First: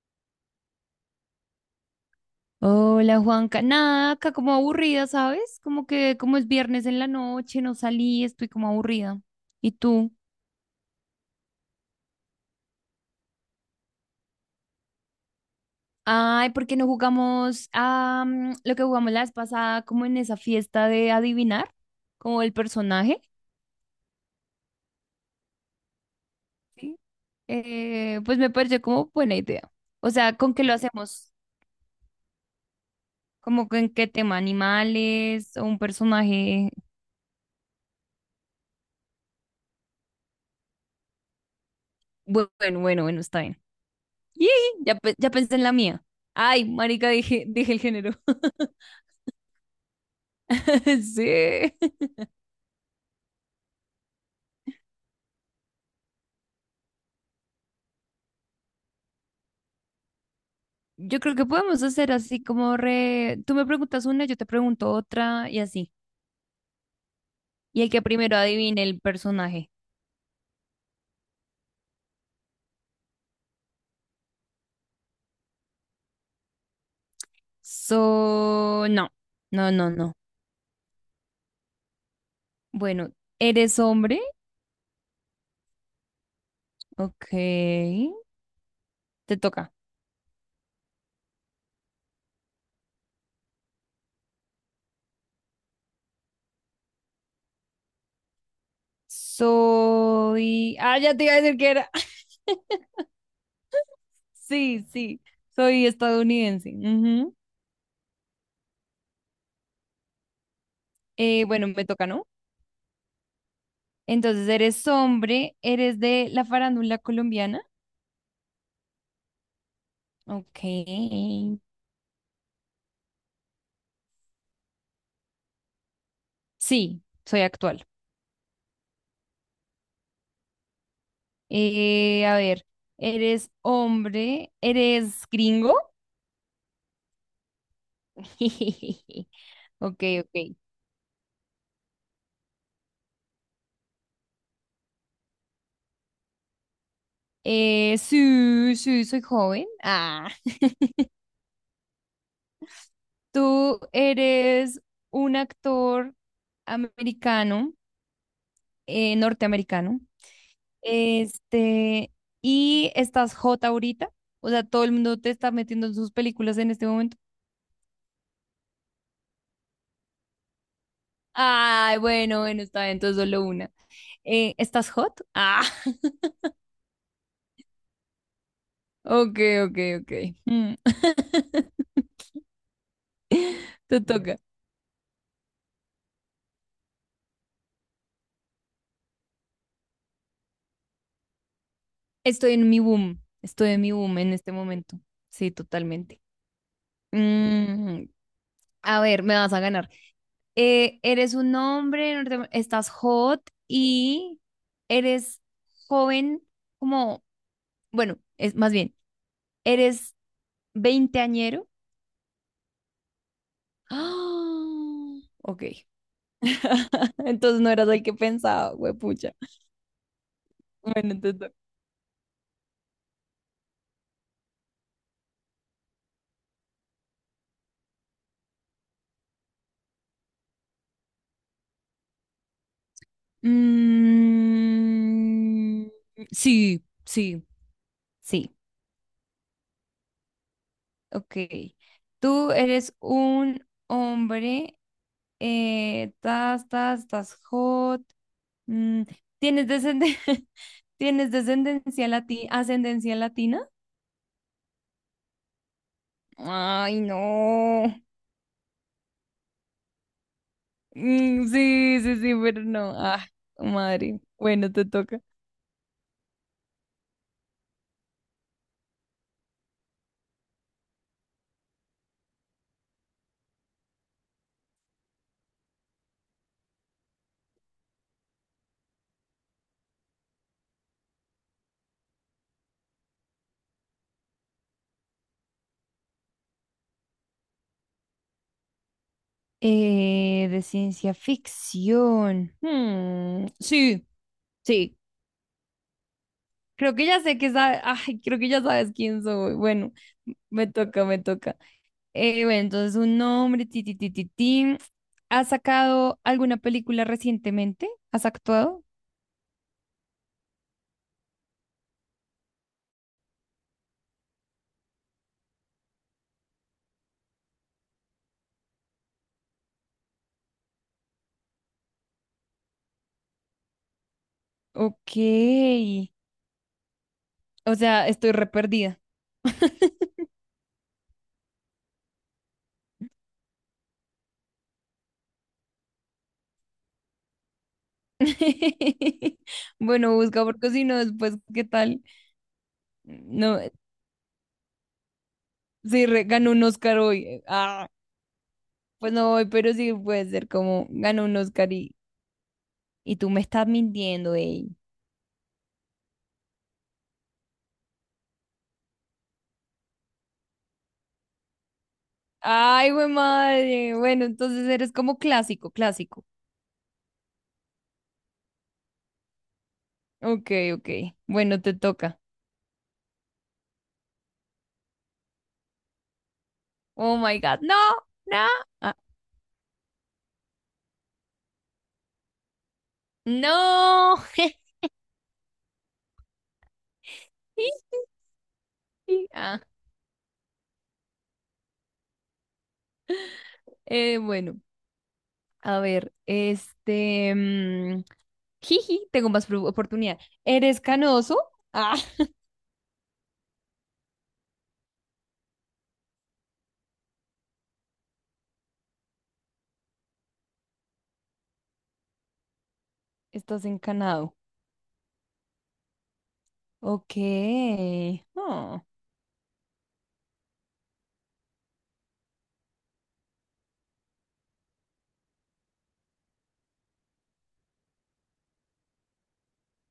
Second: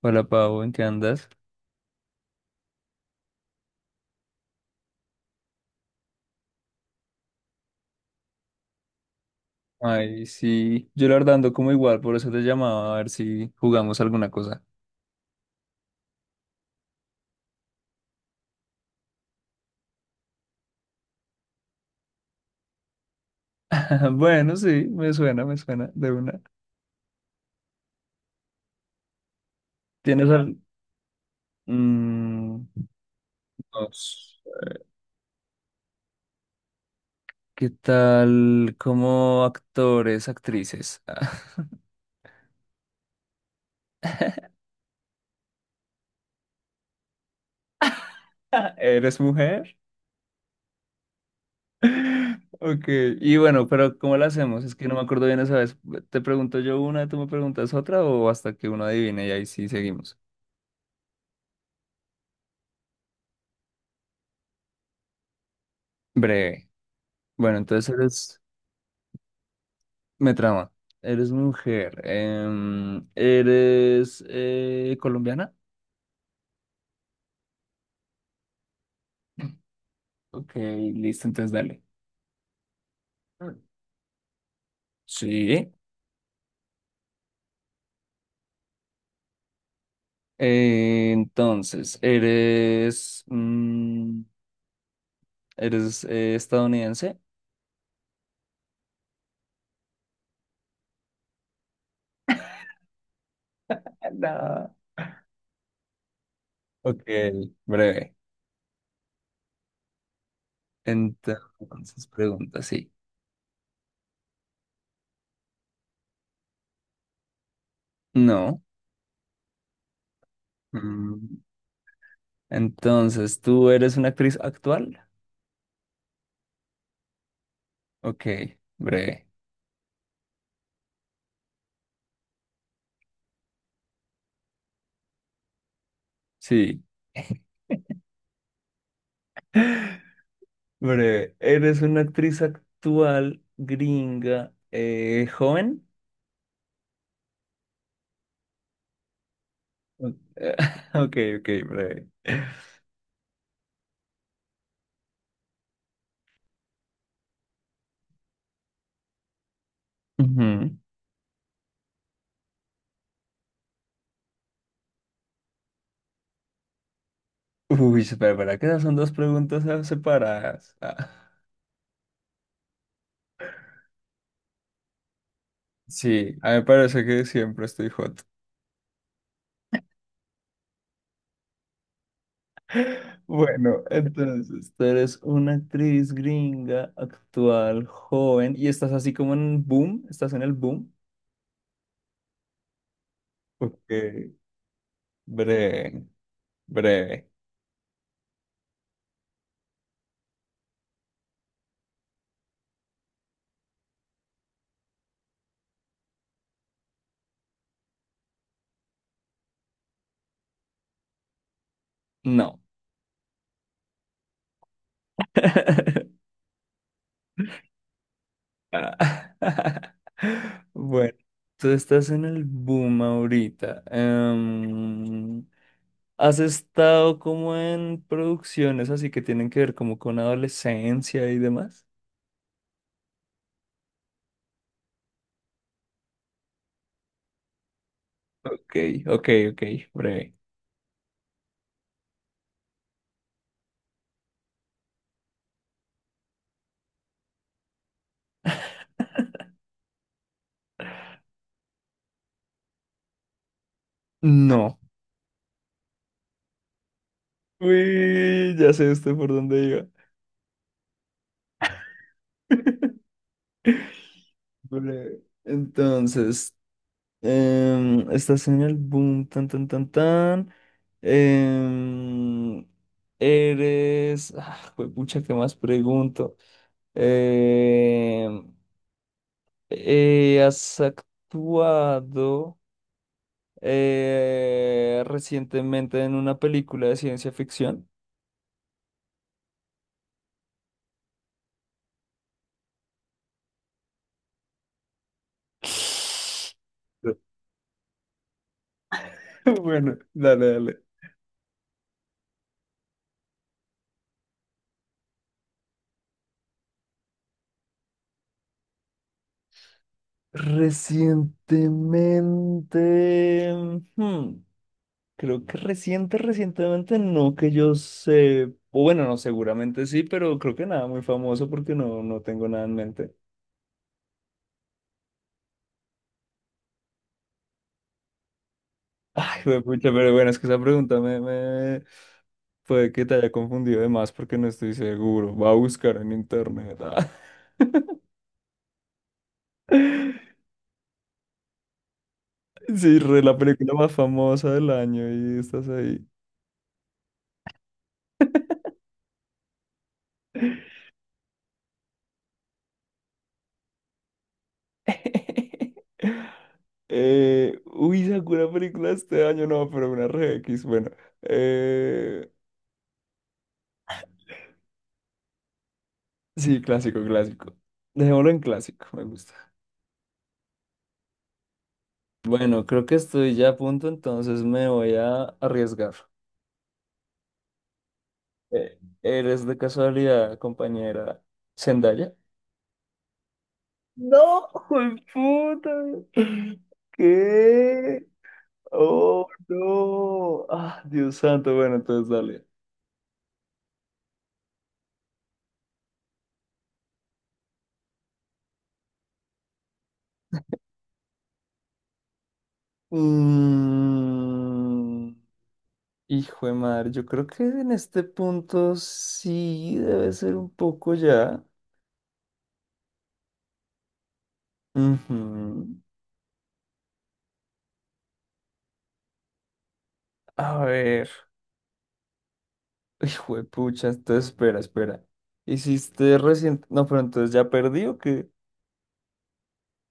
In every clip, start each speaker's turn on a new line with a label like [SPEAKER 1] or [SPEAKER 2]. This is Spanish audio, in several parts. [SPEAKER 1] Hola Pau, ¿en qué andas?
[SPEAKER 2] Hola Juanca, nada, acá como aburrida, ¿sabes? Como que como es viernes en la noche, no salí, estoy como aburrida. ¿Y tú?
[SPEAKER 1] Ay, sí, yo la verdad ando como igual, por eso te llamaba a ver si jugamos alguna cosa.
[SPEAKER 2] Ay, ¿por qué no jugamos a lo que jugamos la vez pasada, como en esa fiesta de adivinar, como el personaje?
[SPEAKER 1] Bueno, sí, me suena, de una.
[SPEAKER 2] ¿Sí? Pues me pareció como buena idea. O
[SPEAKER 1] ¿Tienes
[SPEAKER 2] sea, ¿con
[SPEAKER 1] al...
[SPEAKER 2] qué lo hacemos?
[SPEAKER 1] mm,
[SPEAKER 2] ¿Como
[SPEAKER 1] no
[SPEAKER 2] con qué tema?
[SPEAKER 1] sé.
[SPEAKER 2] ¿Animales o un personaje?
[SPEAKER 1] ¿Qué tal como actores, actrices?
[SPEAKER 2] Bueno, bueno, bueno, está bien. Yee, ya, ya pensé en la mía. Ay, marica, dije, dije el género.
[SPEAKER 1] ¿Eres mujer?
[SPEAKER 2] Sí.
[SPEAKER 1] Ok, y bueno, pero ¿cómo la hacemos? Es que no me acuerdo bien esa vez. ¿Te pregunto yo una, tú me preguntas otra o hasta que uno adivine y ahí sí seguimos?
[SPEAKER 2] Yo creo que podemos hacer así como re... Tú me preguntas una, yo te pregunto otra y así.
[SPEAKER 1] Breve. Bueno,
[SPEAKER 2] Y el
[SPEAKER 1] entonces
[SPEAKER 2] que primero
[SPEAKER 1] eres...
[SPEAKER 2] adivine el personaje.
[SPEAKER 1] Me trama. Eres mujer. Eres colombiana.
[SPEAKER 2] So, no, no, no, no.
[SPEAKER 1] Ok, listo, entonces dale.
[SPEAKER 2] Bueno,
[SPEAKER 1] Mm.
[SPEAKER 2] ¿eres hombre?
[SPEAKER 1] Sí.
[SPEAKER 2] Ok, te toca.
[SPEAKER 1] Entonces, eres eres estadounidense.
[SPEAKER 2] Soy... Ah, ya te iba a decir que era.
[SPEAKER 1] No.
[SPEAKER 2] Sí, sí, soy estadounidense.
[SPEAKER 1] Ok,
[SPEAKER 2] Ujú.
[SPEAKER 1] breve.
[SPEAKER 2] Bueno, me
[SPEAKER 1] Entonces,
[SPEAKER 2] toca, ¿no?
[SPEAKER 1] pregunta, sí.
[SPEAKER 2] Entonces, ¿eres hombre? ¿Eres de la farándula colombiana?
[SPEAKER 1] No.
[SPEAKER 2] Ok.
[SPEAKER 1] Mm, entonces, ¿tú eres una actriz actual?
[SPEAKER 2] Sí, soy actual.
[SPEAKER 1] Ok, breve.
[SPEAKER 2] A ver, ¿eres hombre? ¿Eres gringo?
[SPEAKER 1] Sí.
[SPEAKER 2] Ok, ok.
[SPEAKER 1] Breve, eres una actriz actual, gringa, joven.
[SPEAKER 2] Sí, sí, soy joven.
[SPEAKER 1] Ok,
[SPEAKER 2] Ah,
[SPEAKER 1] ok, ok, breve.
[SPEAKER 2] ¿tú eres un actor americano, norteamericano?
[SPEAKER 1] Ujú.
[SPEAKER 2] Este, ¿y estás hot ahorita? O sea, todo el mundo te está metiendo en sus películas en este momento.
[SPEAKER 1] Uy, espera, espera, que esas son dos preguntas separadas. Ah,
[SPEAKER 2] Ay, bueno, bueno, está bien, entonces solo una. ¿Estás hot? Ah,
[SPEAKER 1] sí, a mí me parece que siempre estoy hot.
[SPEAKER 2] ok, ok, ok. Mm.
[SPEAKER 1] Bueno,
[SPEAKER 2] Te toca.
[SPEAKER 1] entonces, tú eres una actriz gringa, actual, joven, y estás así como en boom, estás en el boom.
[SPEAKER 2] Estoy en mi boom. Estoy en
[SPEAKER 1] Ok,
[SPEAKER 2] mi boom en este momento. Sí,
[SPEAKER 1] breve,
[SPEAKER 2] totalmente.
[SPEAKER 1] breve.
[SPEAKER 2] Mm, a ver, me vas a ganar. Eres un hombre, estás hot y eres joven, como, bueno, es más bien, eres veinteañero.
[SPEAKER 1] No.
[SPEAKER 2] ¡Ah! Ok. Entonces no eras el que pensaba,
[SPEAKER 1] Ah.
[SPEAKER 2] huepucha.
[SPEAKER 1] Bueno,
[SPEAKER 2] Bueno, te toca.
[SPEAKER 1] tú estás en el boom ahorita. ¿Has estado como en producciones así que tienen que ver como con adolescencia y demás?
[SPEAKER 2] Mm, sí, sí, sí.
[SPEAKER 1] Ok, ok, ok, breve.
[SPEAKER 2] Ok. Tú eres un hombre, tas, tas, tas, hot. mm, ¿Tienes ¿tienes descendencia latina, ascendencia latina?
[SPEAKER 1] No.
[SPEAKER 2] Ay, no.
[SPEAKER 1] Uy, ya sé usted por dónde iba.
[SPEAKER 2] Mm, sí, sí, sí, pero no. Ah, madre. Bueno, te toca.
[SPEAKER 1] Breve. Entonces, estás en el boom, tan, tan, tan, tan. Em, Eres. Ah, pucha, ¿qué más pregunto? Em, ¿Has actuado recientemente en una película de ciencia ficción?
[SPEAKER 2] De ciencia ficción. Hmm, sí, sí. Creo que ya sé que ay, creo que ya sabes quién soy. Bueno,
[SPEAKER 1] Bueno, dale,
[SPEAKER 2] me
[SPEAKER 1] dale.
[SPEAKER 2] toca, me toca. Bueno, entonces un nombre, ti, ti, ti, ti, ti. ¿Has sacado alguna película recientemente? ¿Has actuado?
[SPEAKER 1] Recientemente. Hmm. Creo que reciente, recientemente no que yo sé, o bueno, no, seguramente sí, pero creo que nada muy famoso porque no, no tengo nada en mente.
[SPEAKER 2] Ok. O sea, estoy re perdida.
[SPEAKER 1] Ay, pucha, pero bueno, es que esa pregunta puede que te haya confundido de más porque no estoy seguro. Va a buscar en internet. Ah.
[SPEAKER 2] Bueno, busca porque si no, después, ¿qué tal?
[SPEAKER 1] Sí, re, la
[SPEAKER 2] No,
[SPEAKER 1] película más famosa del año y estás ahí.
[SPEAKER 2] sí, re- ganó un Oscar hoy. Ah, pues no voy, pero sí puede ser como ganó un Oscar y tú me estás mintiendo, ey.
[SPEAKER 1] Uy, sacó una película este año, no, pero una re X, bueno. Eh,
[SPEAKER 2] Ay, güey, madre. Bueno, entonces eres como clásico, clásico.
[SPEAKER 1] sí, clásico, clásico. Dejémoslo en clásico, me gusta.
[SPEAKER 2] Ok, ok. Bueno, te toca.
[SPEAKER 1] Bueno, creo que estoy ya a punto, entonces me voy a arriesgar.
[SPEAKER 2] Oh my God. No, no, ah,
[SPEAKER 1] ¿Eres de casualidad, compañera Zendaya?
[SPEAKER 2] no.
[SPEAKER 1] No, puta. ¿Qué? Oh,
[SPEAKER 2] Ah,
[SPEAKER 1] no. Ah, Dios santo. Bueno, entonces dale.
[SPEAKER 2] bueno, a ver, este. Jiji, tengo más oportunidad. ¿Eres canoso? Ah,
[SPEAKER 1] Mm, hijo de madre, yo creo que en este punto sí debe ser un poco ya.
[SPEAKER 2] estás encanado.
[SPEAKER 1] Ujú.
[SPEAKER 2] Ok. Oh.
[SPEAKER 1] A ver. Hijo de pucha, entonces espera, espera. Hiciste recién. No, pero entonces ¿ya perdí o qué?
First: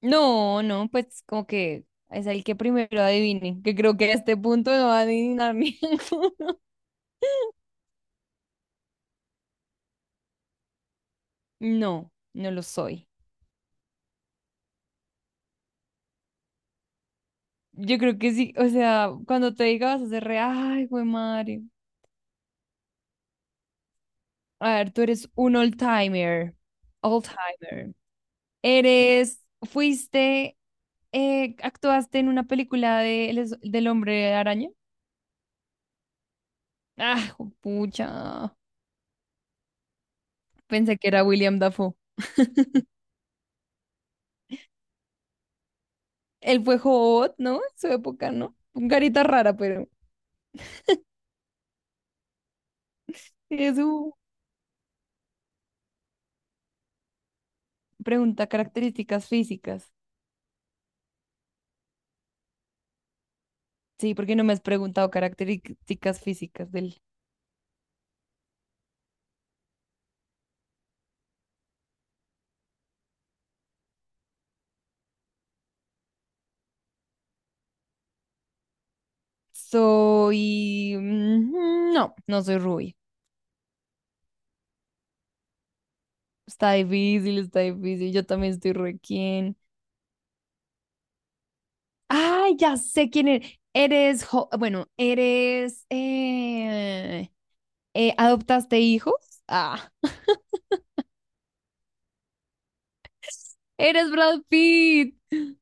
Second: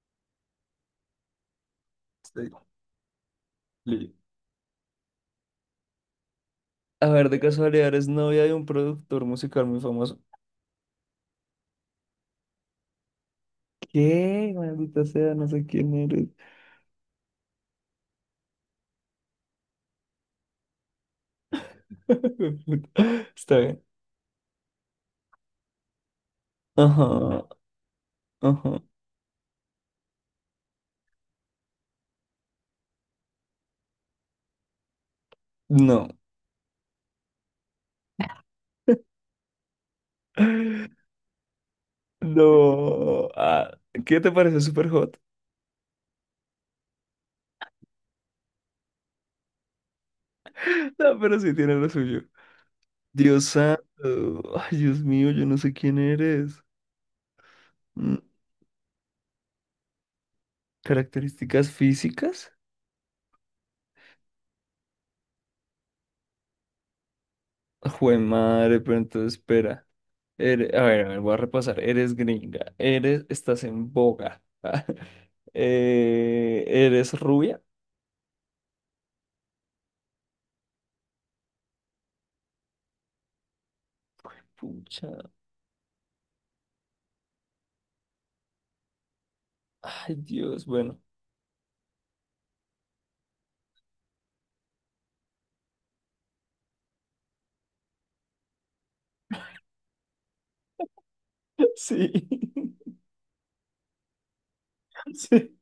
[SPEAKER 2] No, no, pues como que es el
[SPEAKER 1] Sí.
[SPEAKER 2] que primero adivine, que creo que
[SPEAKER 1] Li-
[SPEAKER 2] a este punto no va a adivinar ninguno.
[SPEAKER 1] A ver, de casualidad eres novia de un productor musical muy famoso.
[SPEAKER 2] No, no lo soy.
[SPEAKER 1] ¿Qué? Maldita sea, no sé quién eres.
[SPEAKER 2] Yo creo que sí, o sea, cuando te diga vas a hacer re, ay, güey.
[SPEAKER 1] Hijo de puta. Está bien.
[SPEAKER 2] A ver, tú eres un old-timer.
[SPEAKER 1] Ajá,
[SPEAKER 2] Old-timer.
[SPEAKER 1] ajá.
[SPEAKER 2] Eres, fuiste, actuaste en una película de, del Hombre Araña.
[SPEAKER 1] No.
[SPEAKER 2] Ah, pucha. Pensé que era William Dafoe.
[SPEAKER 1] No. Ah, ¿qué te parece súper hot?
[SPEAKER 2] Él fue hot, ¿no? En su época, ¿no? Un carita rara, pero.
[SPEAKER 1] No, pero sí tiene lo suyo. Dios
[SPEAKER 2] Es
[SPEAKER 1] santo.
[SPEAKER 2] su
[SPEAKER 1] Ay, Dios mío, yo no sé quién eres.
[SPEAKER 2] pregunta características físicas.
[SPEAKER 1] Características físicas.
[SPEAKER 2] Sí, porque no me has preguntado características físicas de él.
[SPEAKER 1] Jue madre, pero entonces espera. Ere- a ver, voy a repasar. Eres gringa. Eres, estás en boga. Eres rubia.
[SPEAKER 2] Soy. No, no soy rubia.
[SPEAKER 1] Pucha.
[SPEAKER 2] Está difícil, está difícil. Yo también estoy requien.
[SPEAKER 1] Ay, Dios, bueno.
[SPEAKER 2] Ay, ya sé quién eres. Eres, bueno, eres, ¿adoptaste hijos? Ah,
[SPEAKER 1] Sí.
[SPEAKER 2] eres Brad Pitt.
[SPEAKER 1] Sí.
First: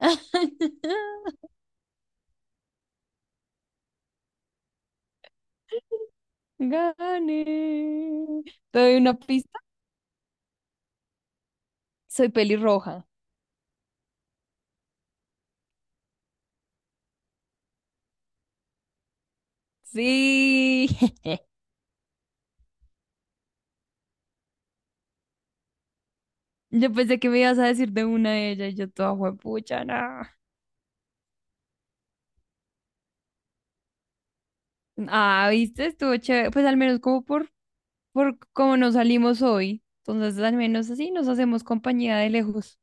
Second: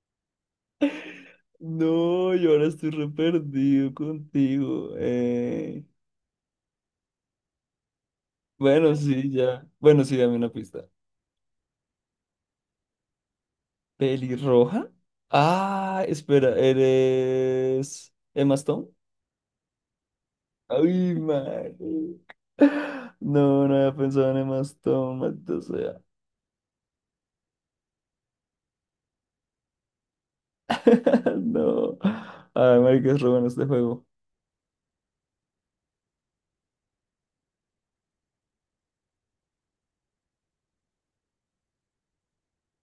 [SPEAKER 1] No, yo ahora estoy re perdido contigo.
[SPEAKER 2] Gané. ¿Te
[SPEAKER 1] Bueno,
[SPEAKER 2] doy una
[SPEAKER 1] sí,
[SPEAKER 2] pista?
[SPEAKER 1] ya. Bueno, sí, dame una pista.
[SPEAKER 2] Soy pelirroja.
[SPEAKER 1] ¿Pelirroja? Ah, espera, ¿eres Emma Stone?
[SPEAKER 2] Sí.
[SPEAKER 1] Ay, madre. No, no había pensado en Emma Stone, maldita sea.
[SPEAKER 2] Yo pensé que me ibas a decir de una de ellas y yo toda juepucha, no.
[SPEAKER 1] No. Ay, marica, es re bueno este juego.
[SPEAKER 2] Ah, ¿viste? Estuvo chévere. Pues al menos como por cómo nos salimos hoy. Entonces al menos así nos hacemos compañía de lejos.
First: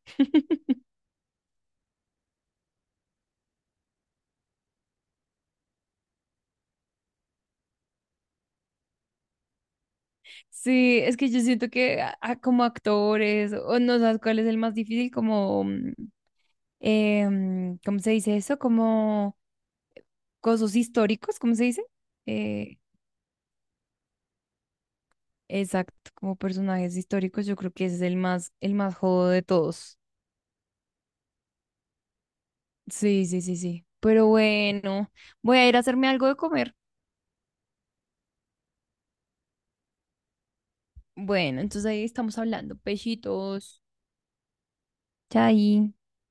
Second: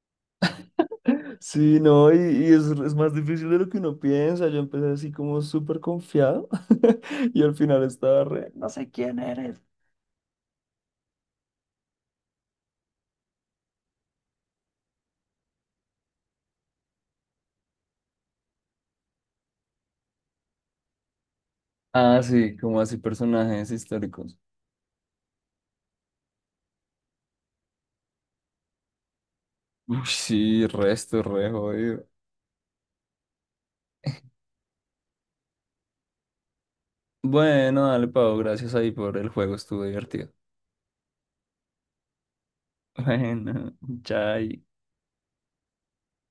[SPEAKER 1] Sí, no, y es más difícil de lo que uno piensa. Yo empecé así como súper confiado y al final estaba re, no sé quién eres.
[SPEAKER 2] Sí, es que yo siento que como actores, o no sabes cuál es el más difícil, como, ¿cómo se dice eso? Como cosas históricos, ¿cómo se dice?
[SPEAKER 1] Ah, sí,
[SPEAKER 2] Eh,
[SPEAKER 1] como así personajes históricos.
[SPEAKER 2] exacto, como personajes históricos, yo creo que ese es el más jodo de todos.
[SPEAKER 1] Uy, sí, resto, re jodido.
[SPEAKER 2] Sí, sí, sí, sí. Pero bueno, voy a ir a hacerme algo de comer.
[SPEAKER 1] Bueno, dale, Pau, gracias ahí por el juego, estuvo divertido.
[SPEAKER 2] Bueno, entonces ahí estamos hablando.
[SPEAKER 1] Bueno,
[SPEAKER 2] Pechitos.
[SPEAKER 1] chai.
[SPEAKER 2] Chai.